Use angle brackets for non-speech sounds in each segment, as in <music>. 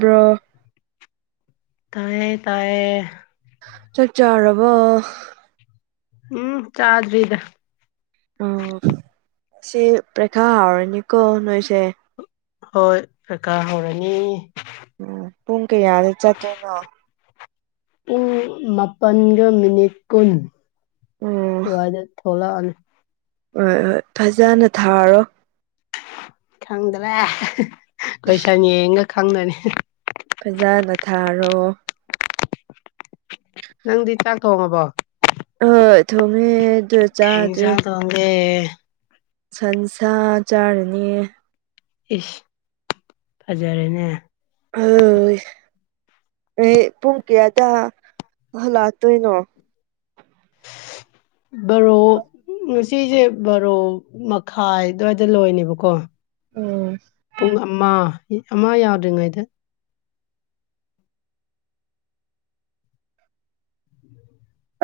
ꯕꯔꯣ ꯇꯥꯌꯦ ꯇꯥꯌꯦ ꯆꯥꯛ ꯆꯥꯔꯕꯣ ꯎꯝ ꯆꯥꯗꯔꯤꯗ ꯑꯣ ꯁꯤ ꯄ꯭ꯔꯦꯈꯥ ꯍꯥꯎꯔꯅꯤ ꯀꯣ ꯅꯣꯏꯁꯦ ꯍꯣꯏ ꯄꯩꯀꯥ ꯍꯧꯔꯅꯤ ꯎꯝ ꯄꯨꯡ ꯀꯌꯥꯗ ꯆꯠꯇꯣꯏꯅꯣ ꯄꯨꯡ ꯃꯥꯄꯟꯒ ꯃꯤꯅꯤꯠ ꯀꯨꯟ ꯎꯝ ꯑꯗꯨꯋꯥꯏꯗ ꯊꯣꯛꯂꯛꯑꯅꯤ ꯍꯣꯏ ꯍꯣꯏ ꯐꯖꯅ ꯊꯥꯔꯣ ꯈꯪꯗ꯭ꯔꯦ ꯀꯣꯏꯁꯟ ꯌꯦꯡꯒ ꯈꯪꯒꯅꯤ ꯐꯖꯅ ꯊꯥꯔꯣ ꯅꯪꯗꯤ ꯆꯥꯛ ꯊꯣꯡꯉꯕꯣ ꯑ ꯊ‌ꯣꯡꯉ‌ꯦ ꯀꯩ ꯑꯦꯟꯖꯥꯡ ꯊꯣꯡꯒꯦ ꯁꯟꯁꯥ ꯆꯥꯔꯅꯤꯌ‌ꯦ ꯏꯁ ꯐꯖꯔꯦꯅꯦ ꯍ ꯅ‌ꯣꯏ ꯄꯨꯡ ꯀꯌꯥꯗ ꯍꯜꯂꯥꯛꯇꯣꯏꯅꯣ ꯕꯔꯣ ꯉꯁꯤꯁꯦ ꯕꯔꯣ ꯃꯈꯥꯏ ꯑꯗꯨꯋꯥꯏꯗ ꯂꯣꯏꯅꯦꯕꯀꯣ ꯎꯝ ꯄꯨꯡ ꯑꯃ ꯑꯃ ꯌꯥꯎꯗ꯭ꯔꯤꯉꯩꯗ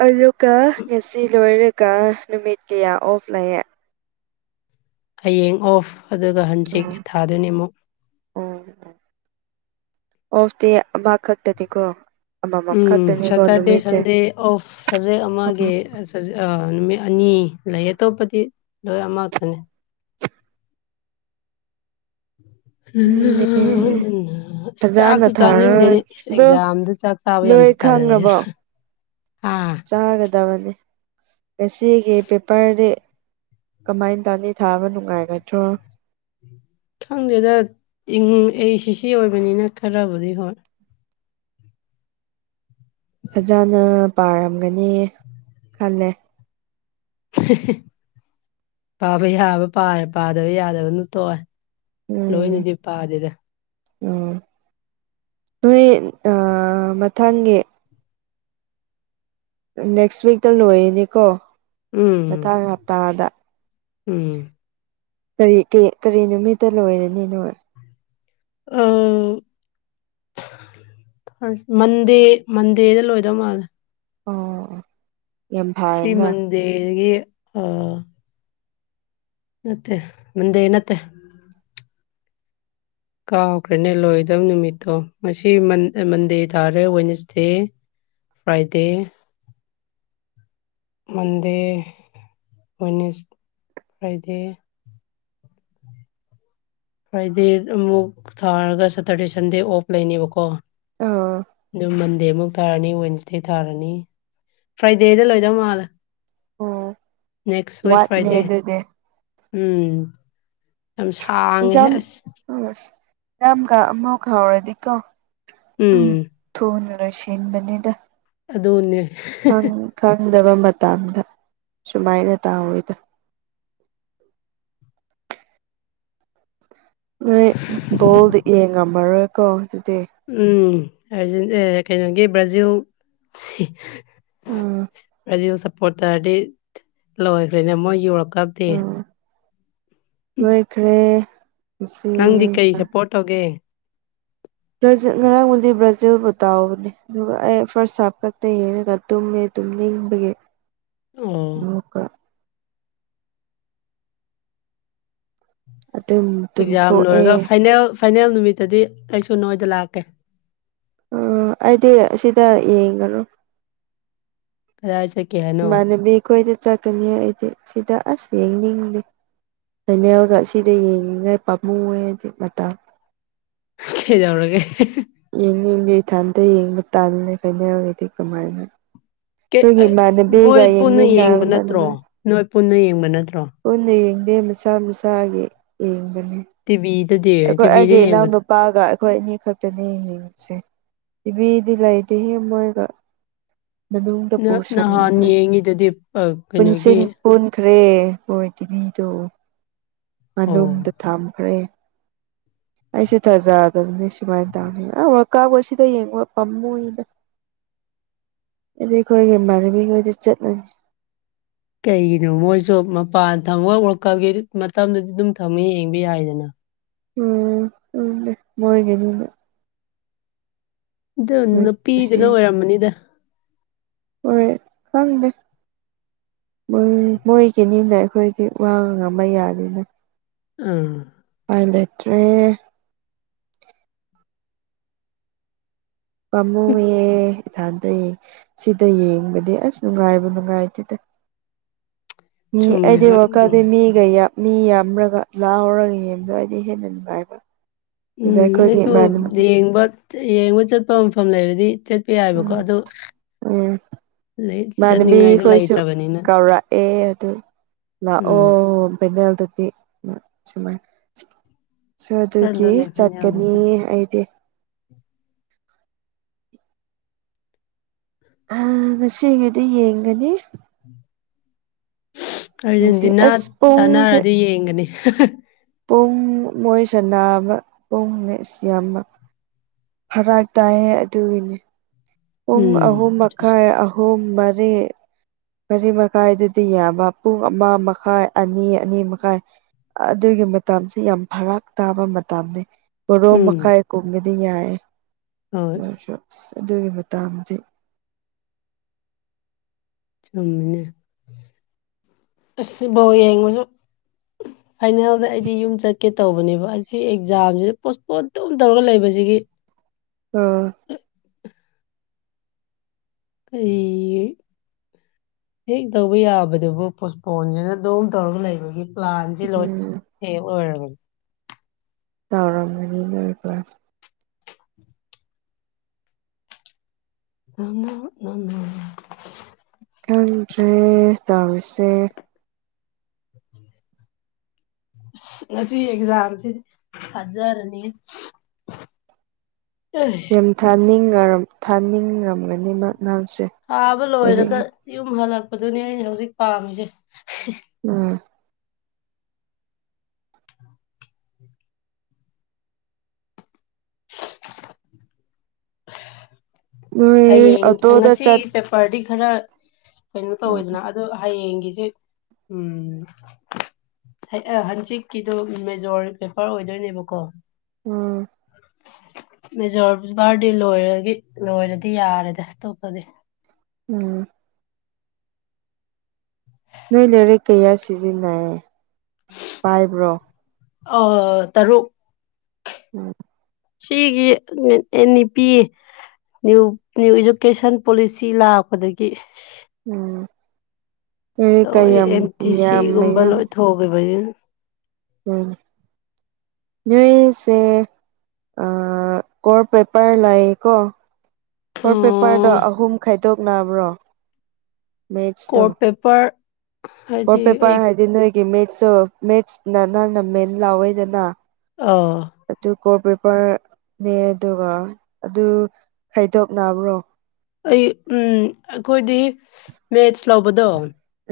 ꯑꯗꯨꯒ ꯉꯁꯤ ꯂꯣꯏꯔꯒ ꯅꯨꯃꯤꯠ ꯀꯌꯥ ꯑꯣꯐ ꯂꯩꯥꯑꯦ ꯍꯌꯦꯡ ꯑꯣꯐ ꯑꯗꯨꯒ ꯍꯪꯆꯤꯛ ꯊꯥꯗꯨꯏꯅꯤ ꯑꯃꯨꯛ ꯑꯣ ꯑꯣꯐꯗꯤ ꯑꯃ ꯈꯛꯇꯗꯤꯀꯣ ꯎꯝ ꯁꯇꯔꯗꯦ ꯁꯟꯗꯦ ꯑꯣꯐ ꯁꯕꯖꯦꯛ ꯑꯃꯒꯤ ꯅꯨꯃꯤꯠ ꯑꯅꯤ ꯂꯩꯌꯦ ꯑꯇꯣꯞꯄꯗꯤ ꯂꯣꯏ ꯑꯃꯈꯛꯇꯅꯦ ꯐꯖꯅ ꯆꯥꯛꯇꯨ ꯊꯥꯔꯒ ꯆꯥꯅꯤꯡꯗꯦꯅꯦ ꯑꯗꯣ ꯑꯦꯛꯖꯥꯝꯗ ꯆꯥꯛ ꯆꯥꯕ ꯌꯥꯝ ꯅꯣꯏ ꯇꯜꯂꯦ ꯈꯪꯔꯕꯣ ꯑ ꯆꯥꯒꯗꯕꯅꯤ ꯉꯁꯤꯒꯤ ꯄꯦꯄꯔꯗꯤ ꯀꯃꯥꯏꯅ ꯇꯧꯅꯤ ꯊꯥꯕ ꯅꯨꯡꯉꯥꯏꯒꯗ꯭ꯔꯣ ꯈꯪꯗꯦꯗ ꯏꯪ ꯑꯩ ꯁꯤ ꯁꯤ ꯑꯣꯏꯕꯅꯤꯅ ꯈꯔꯕꯨꯗꯤ ꯍꯣꯏ ꯐꯖꯅ ꯄꯥꯔꯝꯒꯅꯤ ꯈꯜꯂꯦ ꯄꯥꯕ ꯌꯥꯕꯥ ꯄꯥꯔ‌ꯦ ꯄꯥꯗꯕ ꯌꯥꯗꯕꯅ ꯇꯣꯛꯑꯦ ꯎꯝ ꯂꯣꯏꯅꯗꯤ ꯄꯥꯗꯦꯗ ꯎꯝ ꯅꯣꯏ ꯃꯊꯪꯒꯤ ꯅꯦꯛꯁ ꯋꯤꯛꯇ ꯂꯣꯏꯔꯤꯅꯦꯀꯣ ꯎꯝ ꯃꯊꯥꯡ ꯍꯞꯇꯥꯗ ꯎꯝ ꯀꯔꯤ ꯀ ꯀꯔꯤ ꯅꯨꯃꯤꯠꯇ ꯂꯣꯏꯔꯅꯤ ꯅ‌ꯣꯏ ꯑ ꯃꯟꯗꯦ ꯃꯟꯗꯦꯗ ꯂꯣꯏꯗꯧ ꯃꯥꯜꯂꯦ ꯑꯣ ꯌꯥꯝ ꯁꯤ ꯐꯥꯏꯅ ꯃꯟꯗ‌ꯦꯗꯒꯤ ꯑ ꯅꯠꯇ‌ꯩ ꯃꯟꯗꯦ ꯅꯠꯇꯦ ꯀꯥꯎꯈ꯭ꯔꯦꯅꯦ ꯂꯣꯏꯗꯕ ꯅꯨꯃꯤꯠꯇꯣ ꯉꯁꯤ ꯃꯟ ꯃꯟꯗꯦ ꯇꯥꯔꯦ Wednesday Friday Monday Wednesday Friday Friday ꯑꯃꯨꯛ ꯊꯥꯔꯒ ꯁꯇꯔꯗꯦ ꯁꯟꯗꯦ ꯑꯣꯐ ꯂꯩꯅꯦꯕꯀꯣ ꯑ ꯑꯗꯨ ꯃꯟꯗꯦ ꯃꯨꯛ ꯇꯥꯔꯅꯤ ꯋꯦꯟꯁꯗꯦ ꯇꯥꯔꯅꯤ ꯐ꯭ꯔꯥꯏꯗꯦꯗ ꯂꯣꯏꯗꯧ ꯃꯥꯜꯂꯦ ꯑꯣ ꯅꯦꯛꯁ ꯋꯤꯛ ꯋꯥꯠꯂꯦ ꯐ꯭ꯔꯥꯏꯗꯦ ꯑꯗꯨꯗꯤ ꯎꯝ ꯌꯥꯝ ꯁꯥꯡꯉꯦꯍꯦ ꯑꯦꯛꯖꯥꯝ ꯑꯁ ꯑꯁ ꯌꯥꯝꯀ ꯑꯃ ꯈꯥꯎꯔꯗꯤꯀꯣ ꯑꯗꯨꯝ ꯎꯝ ꯊꯨꯅꯂꫭꯏ ꯁꯤꯟꯕꯅꯤꯗ ꯑꯗꯨꯅꯦ ꯈꯪ ꯈꯪꯗꯕ ꯃꯇꯝꯗ ꯁꯨꯃꯥꯏꯅ ꯇꯥꯎꯋꯦꯗ ꯅꯣꯏ ꯕꯣꯜꯗꯤ ꯌꯦꯡꯉꯝꯃꯔꯣꯏꯀꯣ ꯑꯗꯨꯗꯤ ꯎꯝ ꯀꯩꯅꯣꯒꯤ ꯕ꯭ꯔꯥꯖꯤꯜ ꯎꯝ ꯄ꯭ꯔꯖꯤꯜ ꯁꯄꯣꯔꯠ ꯇꯔꯗꯤ ꯂꯣꯏꯈ꯭ꯔꯦꯅꯦ ꯃꯣꯏꯒꯤ ꯋꯥꯜ ꯀꯞꯇꯤ ꯂꫭꯏꯈ꯭ꯔꯦ ꯅꯪꯗꯤ ꯀꯩ ꯁꯞꯄꯣꯔꯠ ꯇꯧꯒꯦ ꯕ꯭ꯔꯖꯤ ꯉꯔꯥꯡꯕꯨꯗꯤ ꯕ꯭ꯔꯥꯖꯤꯜꯕꯨ ꯇꯧꯕꯅꯦ ꯑꯗꯨꯒ ꯑꯩ ꯐꯥꯔꯁ ꯍꯥꯞꯇ ꯇꯨꯌꯦꯡꯒ ꯇꯨꯝꯃꯦ ꯇꯨꯝꯅꯤꯡꯕꯒꯤ ꯑꯣ ꯑꯣꯀ <unintelligible> ꯑꯗꯨꯝ ꯑꯦꯛꯖꯥꯝ ꯇꯨꯝꯊꯣꯛꯑꯦ ꯂꯣꯏꯔꯒ ꯐꯥꯏꯅꯦꯜ ꯐꯥꯏꯅꯦꯜ ꯅꯨꯃꯤꯠꯇꯗꯤ ꯑꯩꯁꯨ ꯅꯣꯏꯗ ꯂꯥꯛꯀꯦ ꯎ ꯑꯩꯗꯤ ꯁꯤꯗ ꯌꯦꯡꯉꯔꫭꯏ ꯀꯔꯥꯏ ꯆꯠꯀꯦ ꯍꯥ ꯏꯃꯥꯟꯅꯕꯤ ꯈꯣꯏꯗ ꯆꯠꯀꯅꯤ ꯑꯩꯗꯤ ꯁꯤꯗ ꯑꯁ ꯌꯦꯡꯅꯤꯡꯗꯦ ꯐꯦꯅꯦꯜꯗ ꯁꯤꯗ ꯌꯦꯡꯂꯤꯉꯥꯏ ꯄꯥꯝꯃꯨꯋꯦꯗꯤ ꯃꯇꯥꯡ ꯀꯩꯗꯧꯔꯒꯦ ꯌꯦꯡꯅꯤꯡꯗꯦ ꯏꯊꯟꯇ ꯌꯦꯡꯕ ꯇꯥꯜꯂꯦ ꯐꯩꯅꯦꯜꯗꯤ ꯀꯃꯥꯏꯅ ꯑꯩꯈꯣꯏꯒꯤ ꯅꯣꯏ ꯏꯃꯥꯟꯅꯕꯤꯒ ꯄꯨꯟꯅ ꯌꯦꯡꯕ ꯌꯦꯡꯃꯤꯟꯅꯕꯅ ꯅꯠꯇ꯭ꯔꯣ ꯑꯗꯨꯃꯥꯏꯅ ꯅꯣꯏ ꯄꯨꯟꯅ ꯌꯦꯡꯕ ꯅꯠꯇ꯭ꯔꯣ ꯄꯨꯟꯅ ꯌꯦꯡꯗꯦ ꯃꯁꯥ ꯃꯁꯥꯒꯤ ꯌꯦꯡꯕꯅꯦ ꯇꯤꯕꯤꯗꯗꯤ ꯇꯤꯚꯤꯗ ꯌꯦꯡꯕꯗ ꯅꯨꯄꯥꯒ ꯑꯩꯈꯣꯏ ꯑꯅꯤ ꯈꯛꯇꯅꯦ ꯌꯦꯡꯉꯤꯁꯦ ꯏꯕꯤꯗꯤ ꯂꯩꯇꯦꯍꯦ ꯃꯣꯏꯗ ꯑꯗꫭꯝꯗ ꯅ- ꯅꯍꯥꯟ ꯄꯨꯁꯤꯟꯒꯔꫭ ꯌꯦꯡꯉꯤꯗꯨꯗꯤ ꯑ, ꯄꯨꯟꯁꯤ ꯀꯩꯅꯣꯒꯤ ꯑꯣꯟꯈ꯭ꯔꯦ ꯑꯈꫭꯏ ꯇꯤꯚꯤꯗꯣ ꯑꯣ ꯃꯅꯨꯡꯗ ꯊꯝꯈ꯭ꯔꯦ ꯑꯩꯁꯨ ꯊꯥꯖꯗꯕꯅꯤ ꯁꯨꯃꯥꯏꯅ ꯇꯧꯅꯤꯅ ꯑ ꯋꯥꯜꯀꯞ ꯁꯤꯗ ꯌꯦꯡꯕ ꯄꯥꯝꯃꯨꯏꯅꯦ ꯑꯩꯗꯤ ꯑꯩꯈꯣꯏꯒꯤ ꯏꯃꯥꯟꯅꯕꯤꯈꯣꯏꯗꯤ ꯆꯠꯂꯅꯤ ꯀꯩꯒꯤꯅꯣ ꯃꯣꯏꯁꯨ ꯃꯄꯥꯟ ꯊꯝꯃ ꯋꯥꯜꯀꯞꯒꯤ ꯃꯇꯝꯗꯗꯤ ꯑꯗꯨꯝ ꯊꯝꯃ ꯌꯦꯡꯕ ꯌꯥꯏꯗꯅ ꯎꯝ ꯈꯪꯗꯦ ꯃꫭꯏꯒꯤꯅꯤꯅ ꯑꯗꯨ ꯅꯨꯄꯤꯗꯨꯅ ꯑꯣꯏꯔꯝꯃꯅꯤꯗ ꯍꯣꯏ ꯈꯪꯗꯦ ꯃꯣꯏ ꯃꯣꯏꯒꯤꯅꯤꯅ ꯑꯩꯈꯣꯏꯗꯤ ꯋꯥꯕ ꯉꯝꯕ ꯌꯥꯗꯦꯅꯦ ꯑꯝ ꯎꯄꯥꯏ ꯂꯩꯇ꯭ꯔꯦ ꯄꯥꯝꯃꯨꯏꯌꯦ ꯏꯊꯥꯟꯇ ꯌꯦꯡ ꯁꯤꯗ ꯌꯦꯡꯕꯗꯤ ꯑꯁ ꯅꯨꯡꯉꯥꯏꯕꯨ ꯅꯨꯡꯉꯥꯏꯇꯦꯗ ꯃꯤ ꯆꯨꯝꯃꯦ ꯑꯩꯗꯤ ꯍꯣꯏ ꯋꯥꯜ ꯎꯝ ꯀꯞꯇꯤ ꯃꯤ ꯃꯤꯒ ꯌꯝ ꯃꯤ ꯌꯥꯝꯔꯒ ꯂꯥꯎꯔꯒ ꯌꯦꯕꯗꯣ ꯑꯩꯗꯤ ꯍꯦꯟꯅ ꯅꯨꯡꯉꯥꯏꯕ ꯑꯗꯨꯗ ꯎꯝ ꯑꯩꯈꯣꯏꯒꯤ ꯑꯩꯁꯨ ꯏꯃꯥꯟꯅꯕ ꯌꯦꯡꯕ ꯌꯦꯡꯕ ꯆꯠꯄ ꯃꯐꯝ ꯂꯩꯔꯗꯤ ꯆꯠ ꯆꯠꯄ ꯌꯥꯏꯕꯀꯣ ꯎꯝ ꯑꯗꯨ ꯑꯗꯩ ꯆꯠꯅꯤꯡꯉꯥꯏꯁꯨ ꯂꯩꯇ꯭ꯔꯕꯅꯤꯅ ꯑꯦ ꯑꯗꯨ ꯂꯥꯛ ꯎꯝ ꯑꯣꯐꯥꯏꯅꯦꯜꯗꯗꯤ ꯆꯃꯥꯏ ꯆꯔꯗꯒꯤ ꯆꯠꯂꯣꯅꯦ ꯆꯠꯀꯅꯤ ꯐꯥꯏꯅꯦꯜꯗꯨꯗꯤ ꯑꯩꯗꯤ ꯑ ꯉꯁꯤꯒꯤꯗꯤ ꯌꯦꯡꯒꯅꯤ ꯉꯁꯤ ꯑꯥꯔꯖꯦꯟꯇꯤꯅꯥ ꯑꯁ ꯄꯨꯡꯁꯦ ꯆꯥꯟꯅꯔꯗꯤ ꯌꯦꯡꯒꯅꯤ ꯄꯨꯡ ꯃꯣꯏ ꯁꯥꯟꯅꯕ ꯄꯨꯡ ꯃꯦꯁ ꯌꯥꯝꯕ ꯐꯔꯛ ꯇꯥꯏꯌꯦ ꯑꯗꯨꯒꯤꯅꯦ ꯄꯨꯡ ꯎꯝ ꯑꯍꯨꯝ ꯑꯗꯨꯁꯨ ꯃꯈꯥꯏ ꯑꯍꯨꯝ ꯃꯔꯤ ꯃꯔꯤ ꯃꯈꯥꯏꯗꯗꯤ ꯌꯥꯕ ꯄꯨꯡ ꯑꯃ ꯃꯈꯥꯏ ꯑꯅꯤ ꯑꯅꯤ ꯃꯈꯥꯏ ꯑꯗꯨꯒꯤ ꯃꯇꯝꯁꯤ ꯌꯥꯝ ꯐꯔꯛ ꯇꯥꯕ ꯃꯇꯝꯅꯤ ꯕꯥꯔꯣ ꯎꯝ ꯃꯈꯥꯏ ꯀꯨꯝꯕꯗꯤ ꯌꯥꯏꯌꯦ ꯍꯣꯏ ꯅꯣꯏꯁꯨ ꯑꯁ ꯑꯗꯨꯒꯤ ꯃꯇꯥꯡꯗꯤ ꯆꯨꯝꯃꯤꯅꯦ ꯑꯁ ꯕꯣꯜ ꯌꯦꯡꯕꯖꯨ ꯐꯥꯏꯅꯦꯜꯗ ꯑꯩꯗꯤ ꯌꯨꯝ ꯆꯠꯀꯦ ꯇꯧꯕꯅꯦꯕ ꯑꯁꯤ ꯑꯦꯛꯖꯥꯝꯖꯤ ꯄꯣꯁꯄꯣꯟ ꯇꯨꯝ ꯇꯧꯔꯒ ꯂꯩꯕꯖꯤꯒꯤ ꯑꯥ ꯀꯔꯤ ꯍꯦꯛ ꯇꯧꯕ ꯌꯥꯕꯗꯨꯕꯨ ꯄꯣꯁꯄꯣꯟꯖꯤꯅ ꯑꯗꯨꯝ ꯇꯧꯔꯒ ꯂꯩꯕꯒꯤ ꯄ꯭ꯂꯥꯟ ꯖꯦ ꯂꯣꯏ ꯎꯝ ꯐꯦꯜ ꯑꯣꯏꯔꯕꯅꯤ ꯇꯧꯔꯝꯒꯅꯤ ꯅꯣꯏ ꯀ꯭ꯂꯥꯁ <inaudible> ꯈꯪꯗ꯭ꯔꯦ ꯇꯧꯔꯤꯁꯦ ꯑꯁ ꯉꯁꯤ ꯑꯦꯛꯖꯥꯝ ꯖꯤꯗꯤ ꯐꯖꯔꯅꯤ ꯑꯦ ꯎꯝ ꯊꯥꯅꯤꯡ ꯉꯔꯝ ꯊꯥꯅꯤꯡꯔꯝꯒꯅꯤ ꯃꯅꯥꯁꯦ ꯊꯥꯕ ꯂꯣꯏꯔꯒ ꯌꯨꯝ ꯍꯜꯂꯛꯄꯗꯨꯅꯦ ꯑꯩꯅ ꯍꯧꯖꯤꯛ ꯄꯥꯝꯃꯤꯖꯦ ꯎꯝ ꯅꯣꯏ ꯍꯌꯦꯡ ꯑꯣꯇꯣꯗ ꯉꯁꯤ ꯆꯠ ꯄꯦꯄꯔꯗꯤ ꯈꯔ ꯀꯩꯅꯣ ꯎꯝ ꯇꯧꯋꯦꯗꯅ ꯑꯗꯣ ꯍꯌꯦꯡꯒꯤꯁꯦ ꯎꯝ ꯍꯦ ꯑ ꯍꯪꯆꯤꯠꯀꯤꯗꯣ ꯃꯦꯖꯣꯔ ꯄꯦꯄꯔ ꯑꯣꯏꯗꯣꯏꯅꯦꯕꯀꯣ ꯑꯥ ꯃꯦꯖꯣꯔ ꯄꯦꯄꯔꯗꯤ ꯂꯣꯏꯔꯗꯤ ꯂꯣꯏꯔꯗꯤ ꯌꯥꯔꯦꯗ ꯑꯇꯣꯞꯄꯗꯤ ꯎꯝ ꯅꯣꯏ ꯂꯥꯏꯔꯤꯛ ꯀꯌꯥ ꯁꯤꯖꯤꯟꯅꯩ ꯄꯥꯏꯕ꯭ꯔꯣ ꯑꯥ ꯇꯔꯨꯛ ꯎꯝ ꯁꯤꯒꯤ ꯑꯦ NEP new new education policy ꯂꯥꯛꯄꯗꯒꯤ ꯎꯝ ꯃꯤ ꯀꯌꯥꯝ ꯌꯥꯝ ꯃꯌꯥꯝ ꯍꯧꯒꯤꯕꯏ ꯎꯝ ꯅꯣꯏꯁꯦ ꯑꯥ ꯀꯣꯔ ꯄꯦꯄꯔ ꯂꯩꯀꯣ ꯀꯣꯔ ꯄꯦꯄꯔꯗꯣ ꯑꯣ ꯑꯍꯨꯝ ꯈꯥꯏꯗꯣꯛ ꯅꯕ꯭ꯔꯣ ꯀꯣꯔ ꯄꯦꯄꯔ ꯍꯥꯏꯗꯤ ꯀꯣꯔ ꯑꯩ ꯄꯦꯄꯔ ꯍꯥꯏꯗꯤ ꯅꯣꯏꯒꯤ ꯃꯦꯠꯁꯇꯣ ꯃꯦꯠꯁꯅ ꯅꯪꯅ ꯃꯦꯟ ꯂꯧꯋꯦꯗꯅ ꯑꯥ ꯑꯗꯨ ꯀꯣꯔ ꯄꯦꯄꯔ ꯅꯦ ꯑꯗꯨꯒ ꯑꯗꯨ ꯈꯥꯏꯗꯣꯛꯅꯕ꯭ꯔꯣ ꯑꯩ ꯎꯝ ꯑꯩꯈꯣꯏꯗꯤ ꯃꯦꯠꯁ ꯂꯧꯕꯗꯣ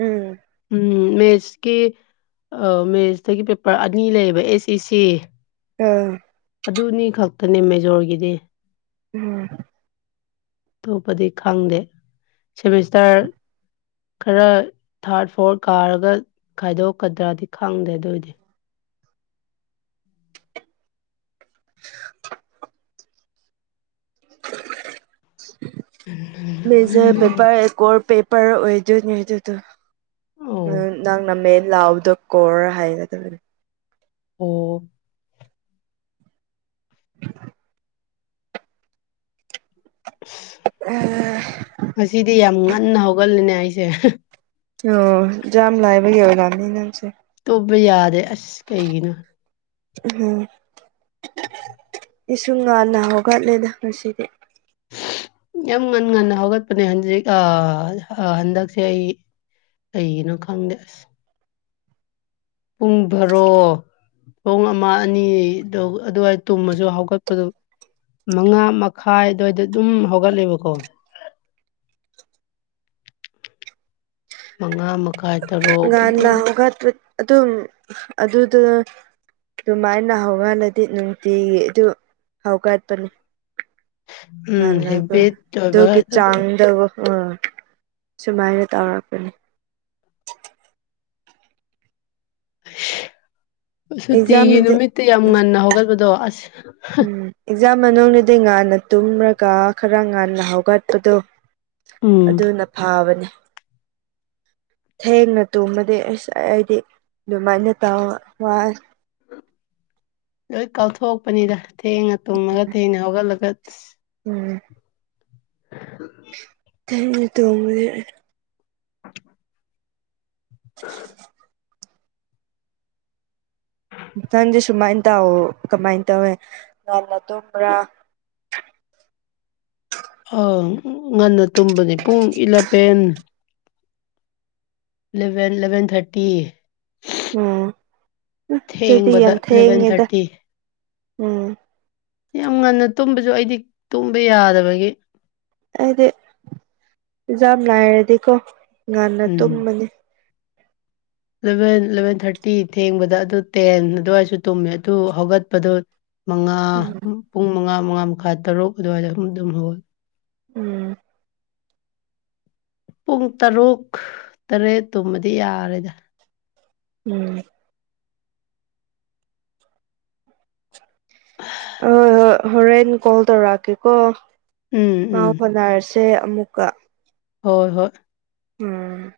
ꯎꯝ ꯎꯝ ꯃꯦꯠꯁꯀꯤ ꯑ ꯃꯦꯠꯁꯇꯒꯤ ꯄꯦꯄꯔ ꯑꯅꯤ ꯂꯩꯌꯦꯕ ꯑꯦꯁ ꯏ ꯁꯤ ꯑꯥ ꯑꯗꯨꯅꯤ ꯈꯛꯇꯅꯦ ꯃꯦꯖꯣꯔꯒꯤꯗꯤ ꯎꯝ ꯑꯇꯣꯞꯄꯗꯤ ꯈꯪꯗꯦ ꯁꯦꯃꯤꯁꯇꯥꯔ ꯈꯔ ꯊꯥꯔꯠ ꯐꯣꯔ ꯀꯥꯔꯒ ꯈꯥꯏꯗꯣꯛꯀꯗ꯭ꯔꯗꯤ ꯈꯪꯗꯦ ꯑꯗꯨꯏꯗꯤ <inaudible> ꯎꯝ ꯎꯝ ꯃꯦꯖꯔ ꯄꯦꯄꯔ ꯑꯦ ꯀꯣꯔ ꯄꯦꯄꯔ ꯑꯣꯏꯗꯣꯏꯅꯦ ꯑꯗꯨꯗꯣ ꯑꯣ ꯅꯪꯅ ꯃꯦꯟ ꯂꯥꯎꯕꯗꯣ ꯀꯣꯔ ꯍꯥꯏꯒꯗꯕꯅꯤ ꯑꯣ <inaudible> <inaudible> <inaudible> ꯉꯗꯤ ꯌꯥꯝ ꯉꯟꯅ ꯍꯧꯒꯠꯂꯅꯦ ꯑꯩꯁꯦ ꯑꯣ ꯌꯥꯝꯝ ꯂꯥꯛꯑꯕ ꯌꯥ ꯉꯃꯤ ꯅꯁꯦ ꯇꯨꯝꯕ ꯌꯥꯗꯦ ꯑꯁ ꯀꯩꯒꯤꯅꯣ ꯍꯝ ꯏꯁꯁꯨ ꯉꯥꯟꯟꯅ ꯍꯧꯒꯠꯂꯦꯗ ꯉꯁꯤꯗꯤ ꯌꯥꯝ ꯉꯟꯅ ꯉꯟꯅ ꯍꯧꯒꯠꯄꯅꯦ ꯍꯟꯖꯤꯛ ꯍꯟꯗꯛꯁꯦ ꯑꯩ ꯀꯒꯤꯩꯅꯣ ꯈꯪꯗꯦ ꯑꯁ ꯄꯨꯡ ꯐꯔꯣ ꯄꯨꯡ ꯑꯃ ꯑꯅꯤꯗꯨ ꯑꯗꯨꯋꯥꯏ ꯇꯨꯝꯃꯁꯨ ꯍꯧꯒꯠꯄꯗꯨ ꯃꯉꯥ ꯃꯈꯥꯏ ꯑꯗꯨꯋꯥꯏꯗ ꯑꯗꯨꯝ ꯍꯧꯒꯠꯂꯦꯕꯀꯣ ꯃꯉꯥ ꯀꯥꯏ ꯇꯔꯣ ꯉꯥꯟ ꯂꯒ ꯑꯗꯨ ꯑꯗꯨꯗꯨ ꯑꯗꯨꯃꯥꯏꯅ ꯍꯧꯍꯜꯂꯗꯤ ꯅꯨꯡꯇꯤꯒꯤ ꯑꯗꯨ ꯍꯧꯒꯠꯄꯅꯤ ꯎꯝ ꯉꯅꯒ ꯍꯦꯕꯤꯠ ꯑꯣꯏꯕ ꯗꯣꯒꯤ ꯑꯗꯨ ꯆꯥꯡꯗ ꯑꯣꯥ ꯁꯨꯃꯥꯏꯅ ꯇꯧꯔꯛꯄꯅꯤ ꯑꯁ ꯁꯨꯇꯤꯒꯤ ꯑꯦꯛꯖꯥꯝꯗꯗꯤ ꯅꯨꯃꯤꯠꯇ ꯌꯥꯝ ꯉꯟꯅ ꯍꯧꯒꯠꯄꯗꯣ ꯑꯁ ꯎꯝ ꯑꯦꯛꯖꯥꯝ ꯃꯅꯨꯡꯗꯤ ꯉꯥꯟꯟꯅ ꯇꯨꯝꯔꯒ ꯈꯔ ꯉꯥꯟꯟꯅ ꯍꯧꯒꯠꯄꯗꯣ ꯎꯝ ꯑꯗꯨꯅ ꯐꯥꯕꯅꯤ ꯊꯦꯡꯅ ꯇꯨꯝꯃꯗꯤ ꯑꯁ ꯑꯩꯗꯤ ꯑꯗꯨꯃꯥꯏꯅ ꯇ ꯋꯥ ꯂꯣꯏ ꯀꯥꯎꯊꯣꯛꯄꯅꯤꯗ ꯊꯦꯡꯉ ꯇꯨꯡꯉꯒ ꯊꯦꯡꯅ ꯍꯧꯒꯠꯂꯒ ꯑꯁ ꯎꯝ <inaudible> ꯇꯣꯡꯗ <inaudible> ꯅꯪꯗꯤꯦ ꯁꯨꯃꯥꯏꯅ ꯇꯥꯎꯑꯣ ꯀꯃꯥꯏꯅ ꯇꯧꯋꯦ ꯅꯟꯅ ꯇꯨꯝꯕ꯭ꯔꯥ ꯑ ꯉꯟꯅ ꯇꯨꯝꯕꯅꯤ ꯄꯨꯡ ꯏꯂꯕꯦꯟ ꯏꯂꯚꯦꯟ ꯏꯂꯚꯦꯟ ꯊꯥꯔꯇꯤ ꯎꯝ ꯑꯗꯨꯗꯤ ꯊꯦꯡꯕꯗ ꯌꯥꯝ ꯏꯂꯚꯦꯟ ꯊꯦꯡꯉꯦꯗ ꯊꯥꯔꯇꯤ ꯎꯝ ꯌꯥꯝ ꯉꯟꯅ ꯇꯨꯝꯕꯁꯨ ꯑꯩꯗꯤ ꯇꯨꯝꯕ ꯌꯥꯗꯕꯒꯤ ꯑꯩꯗꯤ ꯑꯦꯖꯥ ꯂꯥꯏꯔꯗꯤꯀꯣ ꯉꯟꯅ ꯎꯝ ꯇꯨꯝꯕꯅꯤ ꯏꯂꯚꯦꯟ ꯏꯂꯚꯦꯟ ꯊꯥꯔꯇꯤ ꯊꯦꯡꯕꯗ ꯑꯗꯨ ꯇꯦꯟ ꯑꯗꯨꯋꯥꯏꯁꯨ ꯇꯨꯝꯃꯦ ꯑꯗꯨ ꯍꯧꯒꯠꯄꯗꯨꯣ ꯃꯉꯥ ꯎꯝ ꯄꯨꯡ ꯃꯉꯥ ꯃꯉꯥ ꯃꯈꯥ ꯇꯔꯨꯛ ꯑꯗꯨꯋꯥꯏꯗ ꯑꯨꯝ ꯑꯗꯨꯝ ꯍꯧꯒꯦ ꯎꯝ ꯄꯨꯡ ꯇꯔꯨꯛ ꯇꯔꯦꯠ ꯇꯨꯝꯃꯗꯤ ꯌꯥꯔꯦꯗ ꯎꯝ ꯑꯣꯏ ꯍꯣꯏ ꯍꯣꯔꯦꯟ ꯀꯣꯜ ꯇꯧꯔꯛꯑꯒꯦꯀꯣ ꯎꯝ ꯄꯥꯎ ꯎꯝ ꯐꯥꯎꯅꯔꯁꯤ ꯁꯦ ꯑꯃꯨꯛꯀ ꯍꯣꯏ ꯍꯣꯏ ꯎꯝ